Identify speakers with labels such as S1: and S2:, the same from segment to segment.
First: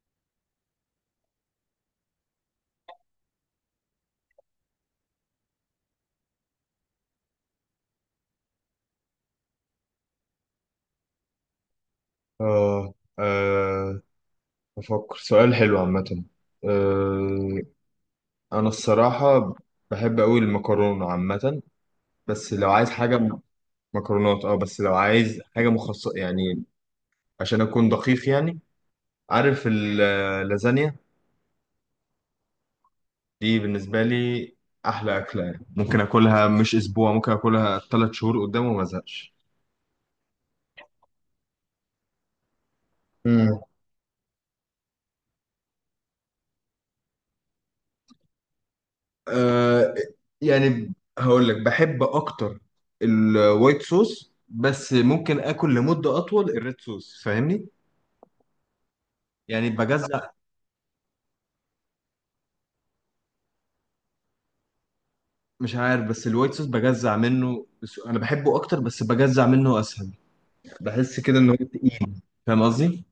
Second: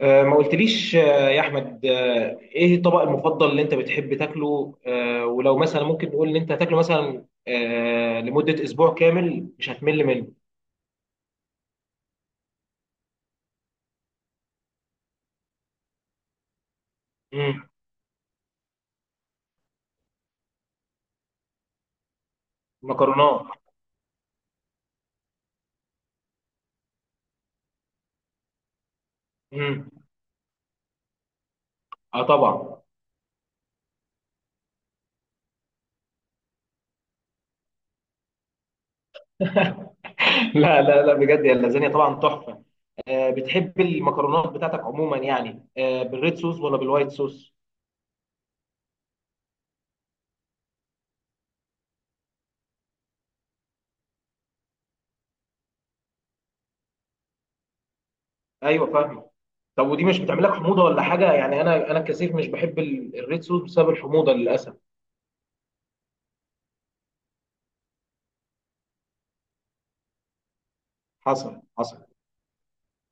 S1: ما قلتليش، يا احمد، ايه الطبق المفضل اللي انت بتحب تاكله؟ ولو مثلا ممكن نقول ان انت هتاكله مثلا لمدة اسبوع كامل مش هتمل منه.
S2: آه آه أفكر سؤال حلو عامة. آه
S1: امم
S2: أنا الصراحة بحب أوي المكرونة عامة. بس لو عايز حاجة
S1: مكرونات.
S2: مكرونات. أه بس لو عايز حاجة مخصصة، يعني عشان أكون دقيق يعني. عارف
S1: امم
S2: اللازانيا
S1: اه، طبعا.
S2: دي بالنسبة لي أحلى أكلة، يعني ممكن أكلها مش أسبوع، ممكن أكلها تلات شهور قدام وما أزهقش.
S1: لا لا لا، بجد يا اللازانيا طبعا تحفة. بتحب المكرونات بتاعتك عموما، يعني بالريد صوص ولا بالوايت صوص؟
S2: آه يعني هقول لك بحب اكتر الوايت صوص، بس ممكن اكل لمدة اطول الريد صوص، فاهمني؟
S1: ايوه فاهمه.
S2: يعني
S1: طب ودي مش
S2: بجزع.
S1: بتعمل لك حموضة ولا حاجة؟ يعني انا كثير مش بحب الريد صوص بسبب الحموضة للاسف.
S2: مش عارف، بس الوايت صوص بجزع منه، بس انا بحبه اكتر، بس بجزع منه اسهل. بحس كده ان هو
S1: حصل حصل.
S2: تقيل، فاهم قصدي؟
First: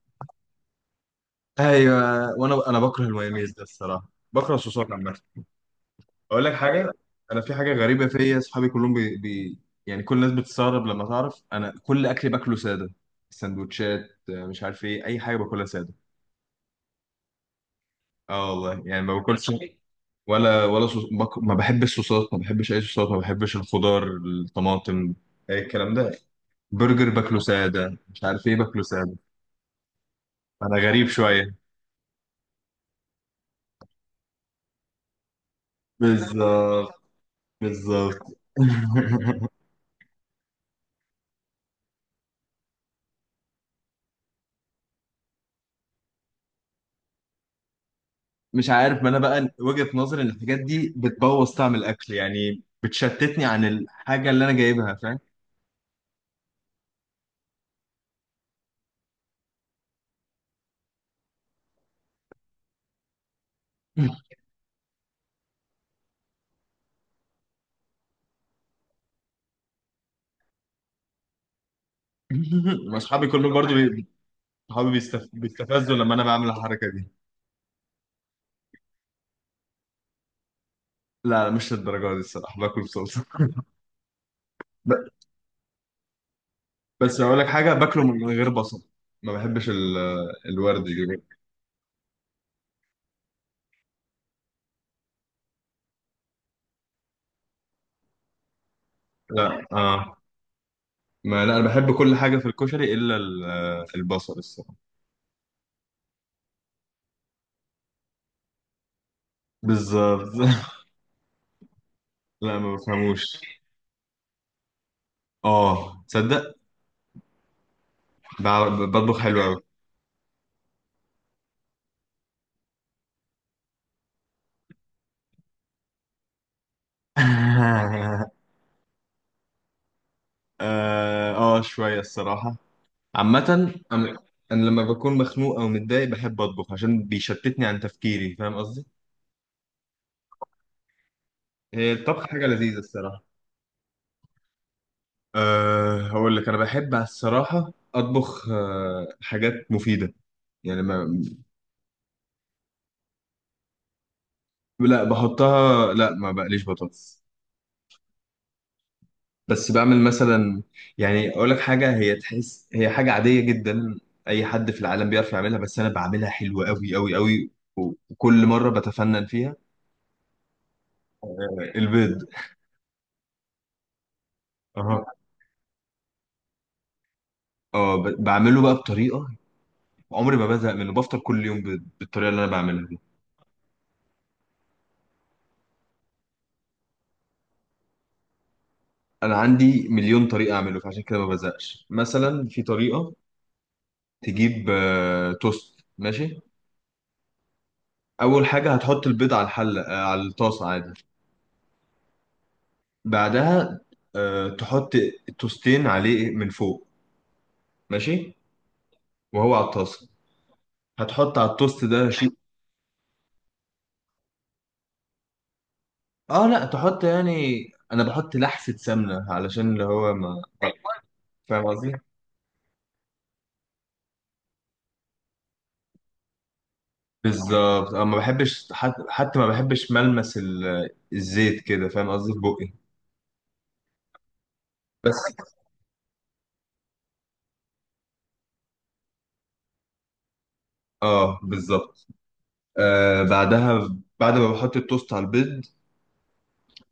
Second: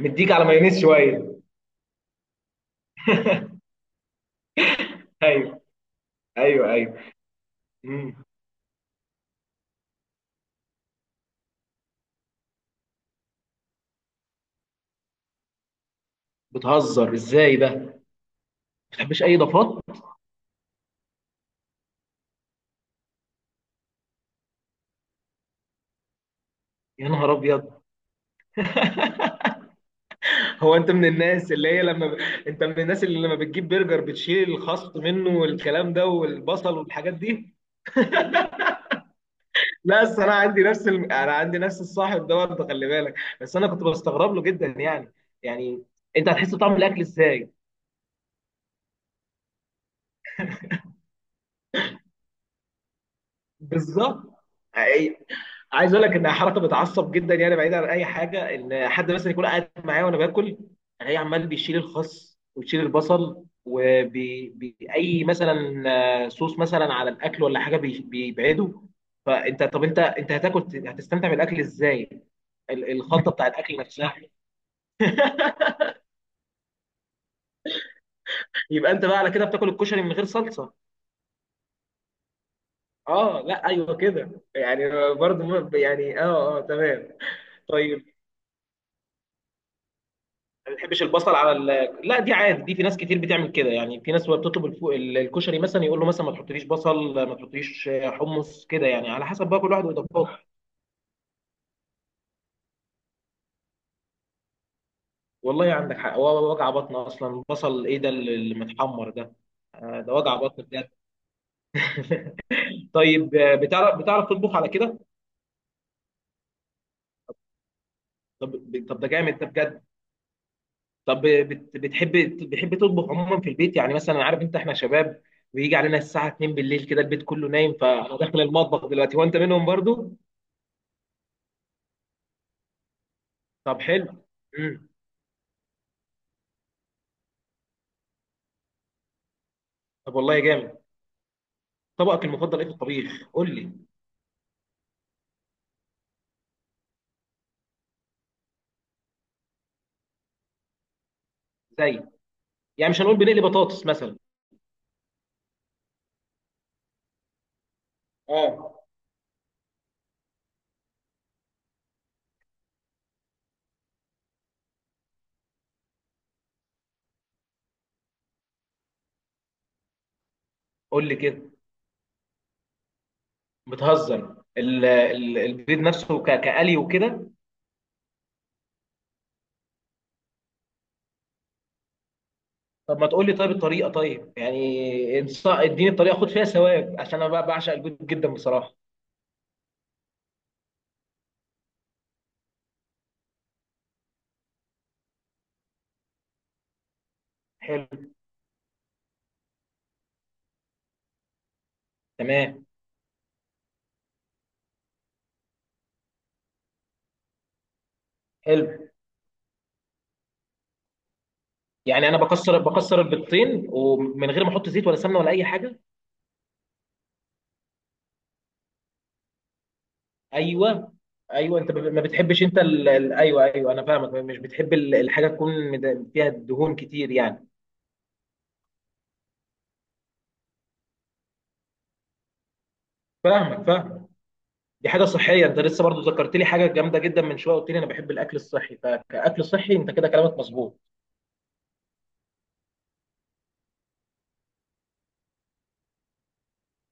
S1: مديك على مايونيز شويه.
S2: ايوه. وانا بكره المايونيز ده الصراحة، بكره الصوصات عامة.
S1: ايوه
S2: اقول لك
S1: ايوه
S2: حاجه،
S1: ايوه.
S2: انا في حاجه غريبه
S1: امم
S2: فيا. اصحابي كلهم يعني كل الناس بتستغرب لما تعرف انا كل اكلي باكله ساده. سندوتشات، مش عارف ايه، اي حاجه باكلها ساده.
S1: بتهزر ازاي ده؟ ما
S2: اه والله يعني ما
S1: بتحبش اي
S2: باكلش.
S1: اضافات.
S2: ولا صوص ما بحبش الصوصات، ما بحبش اي صوصات، ما بحبش الخضار، الطماطم، اي الكلام ده.
S1: يا
S2: برجر
S1: نهار
S2: باكله
S1: ابيض.
S2: ساده، مش عارف ايه باكله ساده.
S1: هو
S2: انا
S1: انت من
S2: غريب
S1: الناس
S2: شويه.
S1: اللي هي لما انت من الناس اللي لما بتجيب برجر بتشيل الخس منه والكلام ده والبصل
S2: بالظبط.
S1: والحاجات دي.
S2: بالظبط.
S1: لا بس انا عندي نفس الصاحب ده برضه، خلي بالك. بس انا كنت بستغرب له جدا، يعني، يعني انت هتحس بطعم الاكل ازاي؟
S2: مش عارف، ما انا بقى وجهة نظري ان الحاجات دي بتبوظ طعم الاكل، يعني بتشتتني عن الحاجة اللي
S1: بالظبط.
S2: انا جايبها، فاهم؟
S1: عايز اقول لك ان حركه بتعصب جدا، يعني بعيدا عن اي حاجه، ان حد مثلا يكون قاعد معايا وانا باكل، الاقيه عمال بيشيل الخس ويشيل البصل وبأي مثلا صوص مثلا على الاكل ولا حاجه، بيبعده. فانت، طب انت هتستمتع بالاكل ازاي؟ ال-
S2: واصحابي
S1: الخلطه بتاع
S2: كلهم برضو
S1: الاكل نفسها.
S2: صحابي بيستفزوا لما انا بعمل الحركة دي.
S1: يبقى انت بقى على كده بتاكل الكشري من غير صلصه؟
S2: لا لا، مش للدرجة دي الصراحة، باكل بصلصة.
S1: اه لا ايوه كده، يعني
S2: ب...
S1: برضه يعني اه اه تمام.
S2: بس اقول لك حاجة، باكله
S1: طيب
S2: من غير بصل. ما بحبش
S1: ما
S2: الورد
S1: بتحبش
S2: دي.
S1: البصل على لا دي عادي، دي في ناس كتير بتعمل كده، يعني في ناس وهي بتطلب الكشري مثلا يقول له مثلا ما تحطليش بصل، ما تحطليش حمص، كده يعني على حسب بقى
S2: لا
S1: كل واحد
S2: اه،
S1: واضافاته.
S2: ما لا انا بحب كل حاجة في الكشري الا البصل الصراحة.
S1: والله عندك حق، هو وجع بطن اصلا بصل ايه ده اللي متحمر ده؟ ده وجع
S2: بالظبط.
S1: بطن بجد.
S2: لا ما بفهموش.
S1: طيب، بتعرف تطبخ على كده؟
S2: اه تصدق،
S1: طب طب ده
S2: بطبخ
S1: جامد
S2: حلو
S1: ده
S2: قوي.
S1: بجد. طب بتحب تطبخ عموما في البيت، يعني مثلا عارف انت احنا شباب، بيجي علينا الساعه 2 بالليل كده البيت كله نايم، فانا داخل المطبخ دلوقتي وانت منهم برضو.
S2: اه، شوية الصراحة، عامة.
S1: طب حلو.
S2: أم- انا لما
S1: امم
S2: بكون مخنوق او متضايق بحب اطبخ، عشان بيشتتني عن تفكيري، فاهم قصدي؟
S1: طب والله جامد.
S2: هي
S1: طبقك
S2: الطبخ حاجة
S1: المفضل ايه في
S2: لذيذة الصراحة.
S1: الطبيخ؟ قول لي.
S2: أه هقول لك، انا بحب على الصراحة اطبخ أه حاجات مفيدة، يعني ما
S1: زي، يعني مش هنقول بنقلي بطاطس مثلا.
S2: لا بحطها، لا ما بقليش بطاطس.
S1: اه،
S2: بس بعمل مثلا، يعني اقول لك حاجة، هي تحس هي حاجة عادية جدا، اي حد في العالم بيعرف يعملها، بس انا بعملها حلوة قوي قوي قوي، وكل مرة بتفنن فيها.
S1: قول لي كده.
S2: البيض.
S1: بتهزر؟ ال-
S2: أها،
S1: ال- البيض نفسه كقلي وكده؟
S2: اه بعمله بقى بطريقه، عمري ما بزهق منه، بفطر كل يوم بالطريقه اللي انا بعملها دي.
S1: طب ما تقول لي طيب الطريقه، طيب يعني اديني الطريقه، خد فيها ثواب، عشان انا بقى بعشق البيض جدا بصراحه.
S2: انا عندي مليون طريقه اعمله، فعشان كده ما بزهقش. مثلا في طريقه تجيب توست، ماشي.
S1: حلو.
S2: اول حاجه هتحط البيض على الحله، على الطاسه عادي.
S1: تمام.
S2: بعدها تحط التوستين عليه من فوق، ماشي،
S1: حلو.
S2: وهو على الطاسه. هتحط على التوست
S1: يعني
S2: ده
S1: انا
S2: شيء.
S1: بكسر البيضتين ومن غير ما احط زيت ولا سمنه ولا اي حاجه؟
S2: اه لا تحط يعني، انا بحط لحسه سمنه علشان اللي هو ما،
S1: ايوه ايوه،
S2: فاهم
S1: انت
S2: قصدي؟
S1: ما بتحبش انت ايوه ايوه، انا فاهمك، مش بتحب الحاجه تكون فيها دهون كتير يعني.
S2: بالظبط، أنا ما بحبش حتى ما بحبش ملمس الزيت كده، فاهم قصدي؟ في بقي
S1: فاهمك فاهمك. دي حاجه
S2: بس،
S1: صحيه، انت لسه برضو ذكرت لي حاجه جامده جدا من شويه، قلت لي انا بحب الاكل الصحي، فكاكل صحي انت كده كلامك مظبوط.
S2: اه بالظبط. آه بعدها، بعد ما بحط التوست على البيض،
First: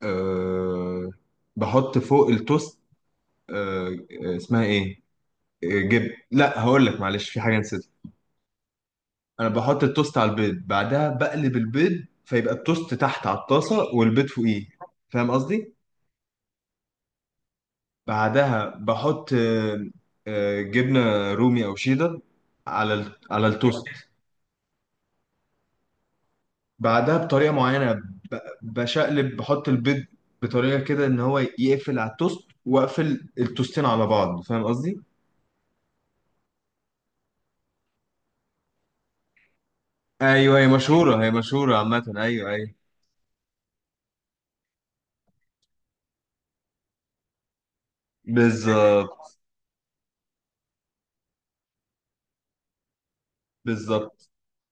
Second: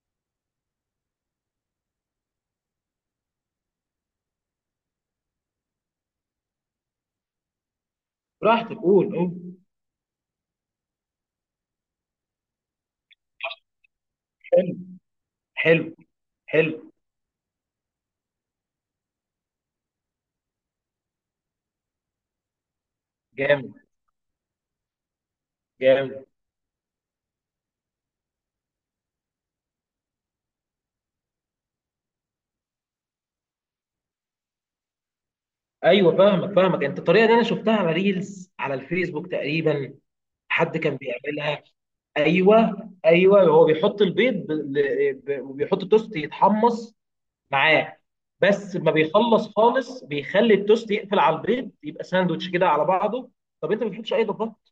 S2: آه بحط فوق التوست، آه اسمها ايه، آه، جب لا هقول لك معلش، في حاجه نسيتها.
S1: براحتك قول قول.
S2: انا بحط التوست على البيض، بعدها بقلب البيض، فيبقى التوست تحت على الطاسه والبيض فوقيه،
S1: حلو
S2: فاهم قصدي؟
S1: حلو حلو.
S2: بعدها بحط جبنة رومي أو شيدر على على
S1: جامد
S2: التوست.
S1: جامد.
S2: بعدها بطريقة معينة بشقلب بحط البيض بطريقة كده إن هو يقفل على التوست، وأقفل التوستين على بعض، فاهم قصدي؟
S1: ايوه فاهمك فاهمك، انت الطريقه دي انا شفتها على ريلز على الفيسبوك تقريبا.
S2: أيوه هي
S1: حد كان
S2: مشهورة، هي
S1: بيعملها.
S2: مشهورة عامة، أيوه أيوه.
S1: ايوه ايوه، هو بيحط البيض وبيحط التوست يتحمص معاه، بس ما
S2: بالظبط.
S1: بيخلص خالص، بيخلي التوست يقفل على البيض، يبقى ساندوتش كده على بعضه. طب انت ما بتحطش اي
S2: بالظبط،
S1: اضافات؟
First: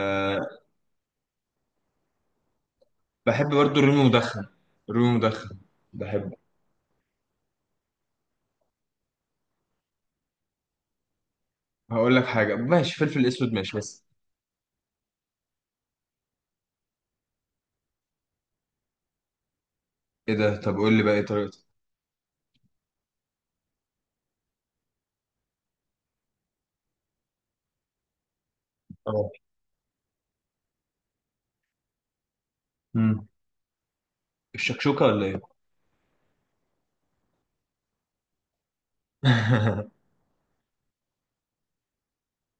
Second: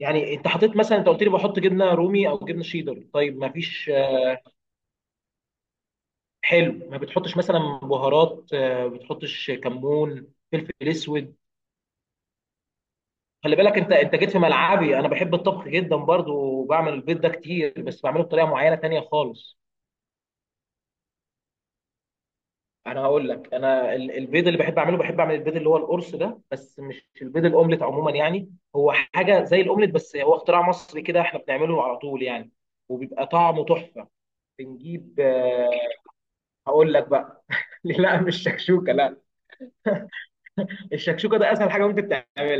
S1: يعني انت حطيت مثلا، انت قلت لي بحط جبنه رومي او جبنه شيدر، طيب
S2: بحب
S1: ما
S2: برضو
S1: فيش
S2: الرومي مدخن، رومي مدخن بحبه.
S1: حلو ما بتحطش مثلا بهارات؟ ما بتحطش كمون، فلفل اسود؟
S2: هقول لك حاجة، ماشي، فلفل أسود
S1: خلي بالك
S2: ماشي،
S1: انت
S2: بس.
S1: انت جيت في ملعبي، انا بحب الطبخ جدا برضو، وبعمل البيض ده كتير، بس بعمله بطريقه معينه تانية خالص.
S2: إيه ده، طب قول لي بقى إيه طريقته؟
S1: انا هقول لك، انا البيض اللي بحب اعمل البيض اللي هو القرص ده، بس مش البيض الاومليت، عموما يعني هو
S2: اه.
S1: حاجه زي الاومليت، بس هو اختراع مصري كده، احنا بنعمله على طول يعني،
S2: مم.
S1: وبيبقى طعمه تحفه.
S2: الشكشوكة
S1: بنجيب
S2: ولا إيه؟
S1: آه، هقول لك بقى. لا مش شكشوكه لا. الشكشوكه ده اسهل حاجه ممكن تعملها.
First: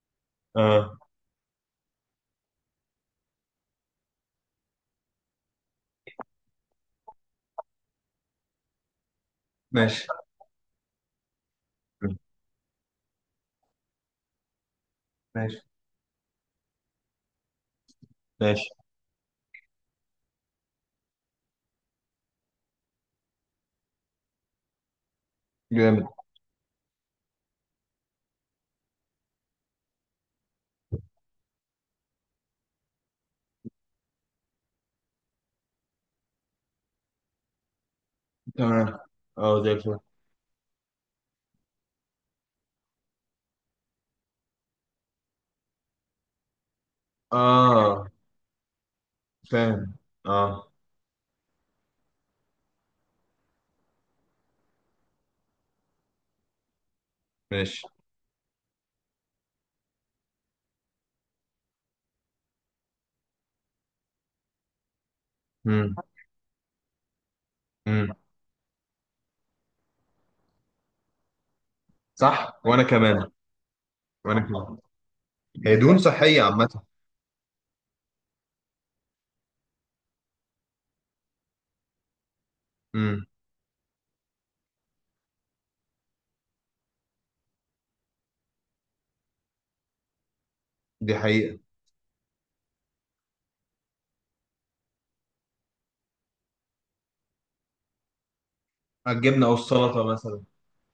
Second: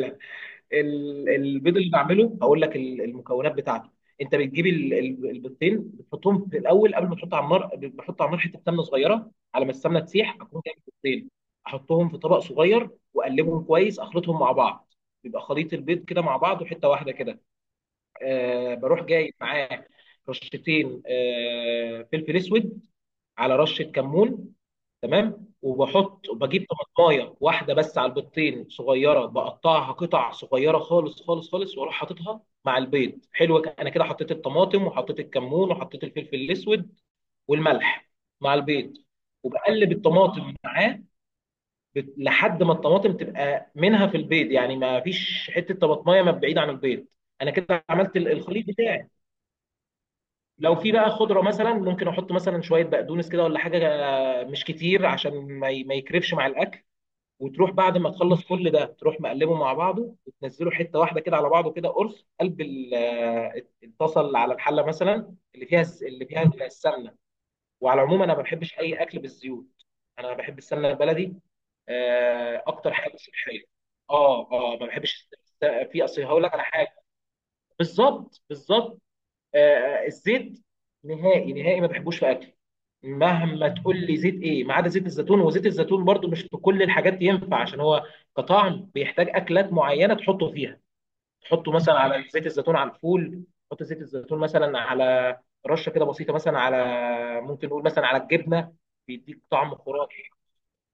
S2: اه،
S1: البيض اللي بعمله، هقول لك المكونات بتاعته. انت بتجيب البيضتين، بتحطهم في الاول قبل ما تحط على النار، بحط على النار حته سمنه صغيره، على ما السمنه
S2: ماشي
S1: تسيح اكون جايب البيضتين، احطهم في طبق صغير واقلبهم كويس، اخلطهم مع بعض، بيبقى
S2: ماشي
S1: خليط البيض كده مع بعض وحته واحده كده.
S2: ماشي.
S1: بروح جايب معاه رشتين، فلفل اسود، على رشه كمون. تمام.
S2: جامد.
S1: وبحط وبجيب طماطمايه واحده بس على البيضتين صغيره، بقطعها قطع صغيره خالص خالص خالص، واروح حاططها مع البيض. حلو، انا كده حطيت الطماطم وحطيت الكمون وحطيت الفلفل الاسود والملح مع البيض،
S2: تمام. اه زي
S1: وبقلب
S2: الفل.
S1: الطماطم معاه لحد ما الطماطم تبقى منها في البيض، يعني ما فيش حته طماطمايه ما بعيد عن البيض. انا كده
S2: اه
S1: عملت الخليط بتاعي.
S2: فاهم. اه
S1: لو في بقى خضره مثلا ممكن احط مثلا شويه بقدونس كده ولا حاجه، مش كتير عشان ما يكرفش مع الاكل. وتروح
S2: ماشي.
S1: بعد ما تخلص كل ده تروح مقلبه مع بعضه وتنزله حته واحده كده على بعضه كده، قرص. قلب اتصل على الحله مثلا اللي فيها
S2: امم.
S1: اللي فيها السمنه. وعلى
S2: امم.
S1: العموم انا ما بحبش اي اكل بالزيوت، انا بحب السمنه البلدي،
S2: صح وانا
S1: اكتر حاجه
S2: كمان.
S1: صحيه.
S2: وانا
S1: اه
S2: كمان،
S1: اه، ما بحبش
S2: هي دهون
S1: في اصل
S2: صحية
S1: هقول لك على
S2: عامة.
S1: حاجه. بالظبط بالظبط. الزيت نهائي نهائي ما بحبوش في اكل،
S2: امم.
S1: مهما تقول لي زيت ايه، ما عدا زيت الزيتون، وزيت الزيتون برضو مش في كل الحاجات ينفع، عشان هو كطعم بيحتاج اكلات معينه تحطه فيها.
S2: دي حقيقة.
S1: تحطه مثلا على، زيت الزيتون على الفول، تحط زيت الزيتون مثلا على رشه كده بسيطه مثلا على، ممكن نقول مثلا على الجبنه، بيديك
S2: الجبنة او
S1: طعم
S2: السلطة
S1: خرافي.
S2: مثلا.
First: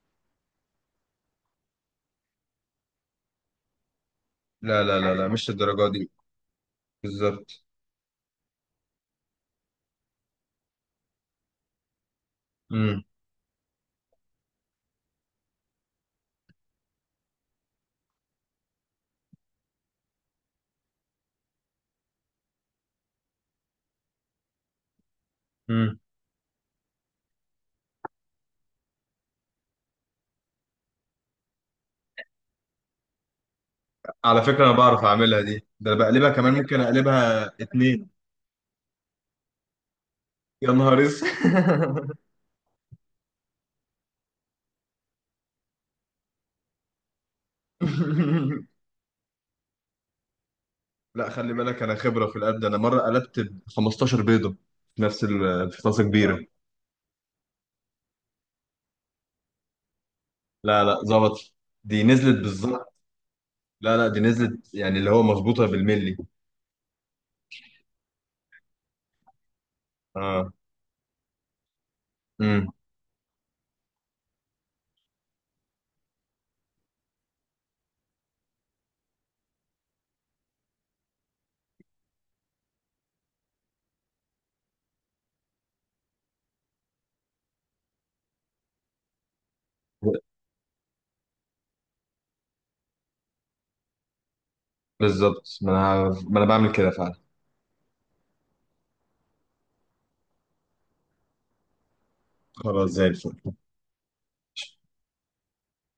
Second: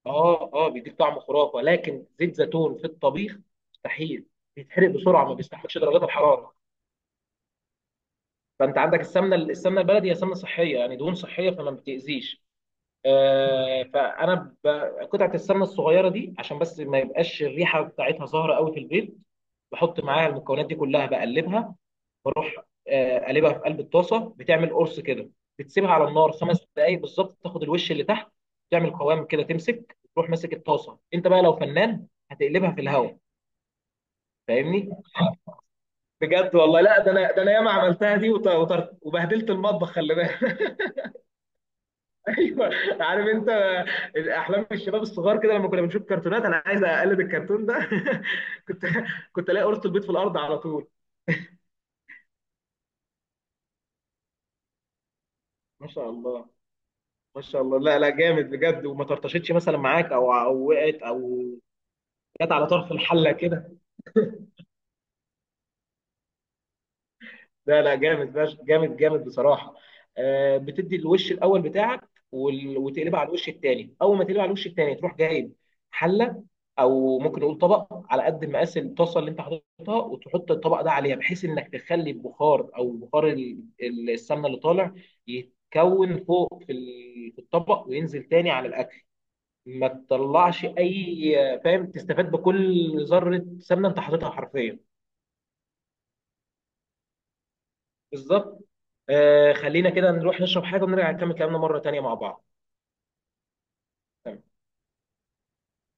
S1: اه اه، بيديك طعم خرافه، لكن زيت زيتون في الطبيخ مستحيل،
S2: لا
S1: بيتحرق
S2: لا لا
S1: بسرعه،
S2: لا،
S1: ما
S2: مش
S1: بيستحملش
S2: الدرجة
S1: درجات
S2: دي.
S1: الحراره.
S2: بالظبط.
S1: فانت عندك السمنه، السمنه البلدي هي سمنه صحيه يعني، دهون صحيه، فما بتاذيش.
S2: امم.
S1: آه، فانا ب... قطعه السمنه الصغيره دي عشان بس ما يبقاش الريحه بتاعتها ظاهره قوي في البيض، بحط معاها المكونات دي كلها، بقلبها بروح قلبها في قلب الطاسه، بتعمل قرص كده، بتسيبها
S2: امم.
S1: على النار 5 دقائق بالظبط، تاخد الوش اللي تحت، تعمل قوام كده، تمسك تروح ماسك الطاسه انت بقى لو فنان هتقلبها في الهواء.
S2: على فكرة انا
S1: فاهمني.
S2: بعرف اعملها دي، ده انا بقلبها كمان،
S1: بجد
S2: ممكن
S1: والله. لا، ده انا ده
S2: اقلبها
S1: انا ياما
S2: اتنين.
S1: عملتها دي وبهدلت المطبخ، خلي
S2: يا
S1: بالك.
S2: نهار اسود.
S1: ايوه. عارف انت، احلام الشباب الصغار كده لما كنا بنشوف كرتونات، انا عايز اقلد الكرتون ده. كنت كنت الاقي قرص البيض في الارض على طول.
S2: لا خلي بالك، انا خبره في القلب ده. انا مره قلبت ب 15 بيضه في نفس في
S1: ما
S2: طاسه
S1: شاء
S2: كبيره.
S1: الله ما شاء الله. لا لا جامد بجد، وما طرطشتش مثلا معاك او
S2: لا
S1: وقعت
S2: لا،
S1: او.
S2: ظبط، دي نزلت
S1: جت على طرف
S2: بالظبط.
S1: الحله كده
S2: لا لا، دي نزلت يعني اللي هو مظبوطه بالملي.
S1: لا لا جامد جامد جامد بصراحه.
S2: اه.
S1: بتدي الوش الاول بتاعك
S2: امم.
S1: وتقلبها على الوش الثاني، اول ما تقلبها على الوش الثاني تروح جايب حله او ممكن نقول طبق على قد مقاس الطاسه اللي انت حاططها، وتحط الطبق ده عليها، بحيث انك تخلي البخار او بخار السمنه اللي طالع يتكون فوق في في الطبق، وينزل تاني على الاكل، ما تطلعش اي، فاهم، تستفاد بكل ذره سمنه انت حاططها حرفيا.
S2: بالظبط. ما انا بعمل كده فعلا.
S1: بالظبط. خلينا كده نروح نشرب حاجة ونرجع نكمل كلامنا مرة تانية مع بعض.
S2: خلاص زي الفل.
S1: تمام.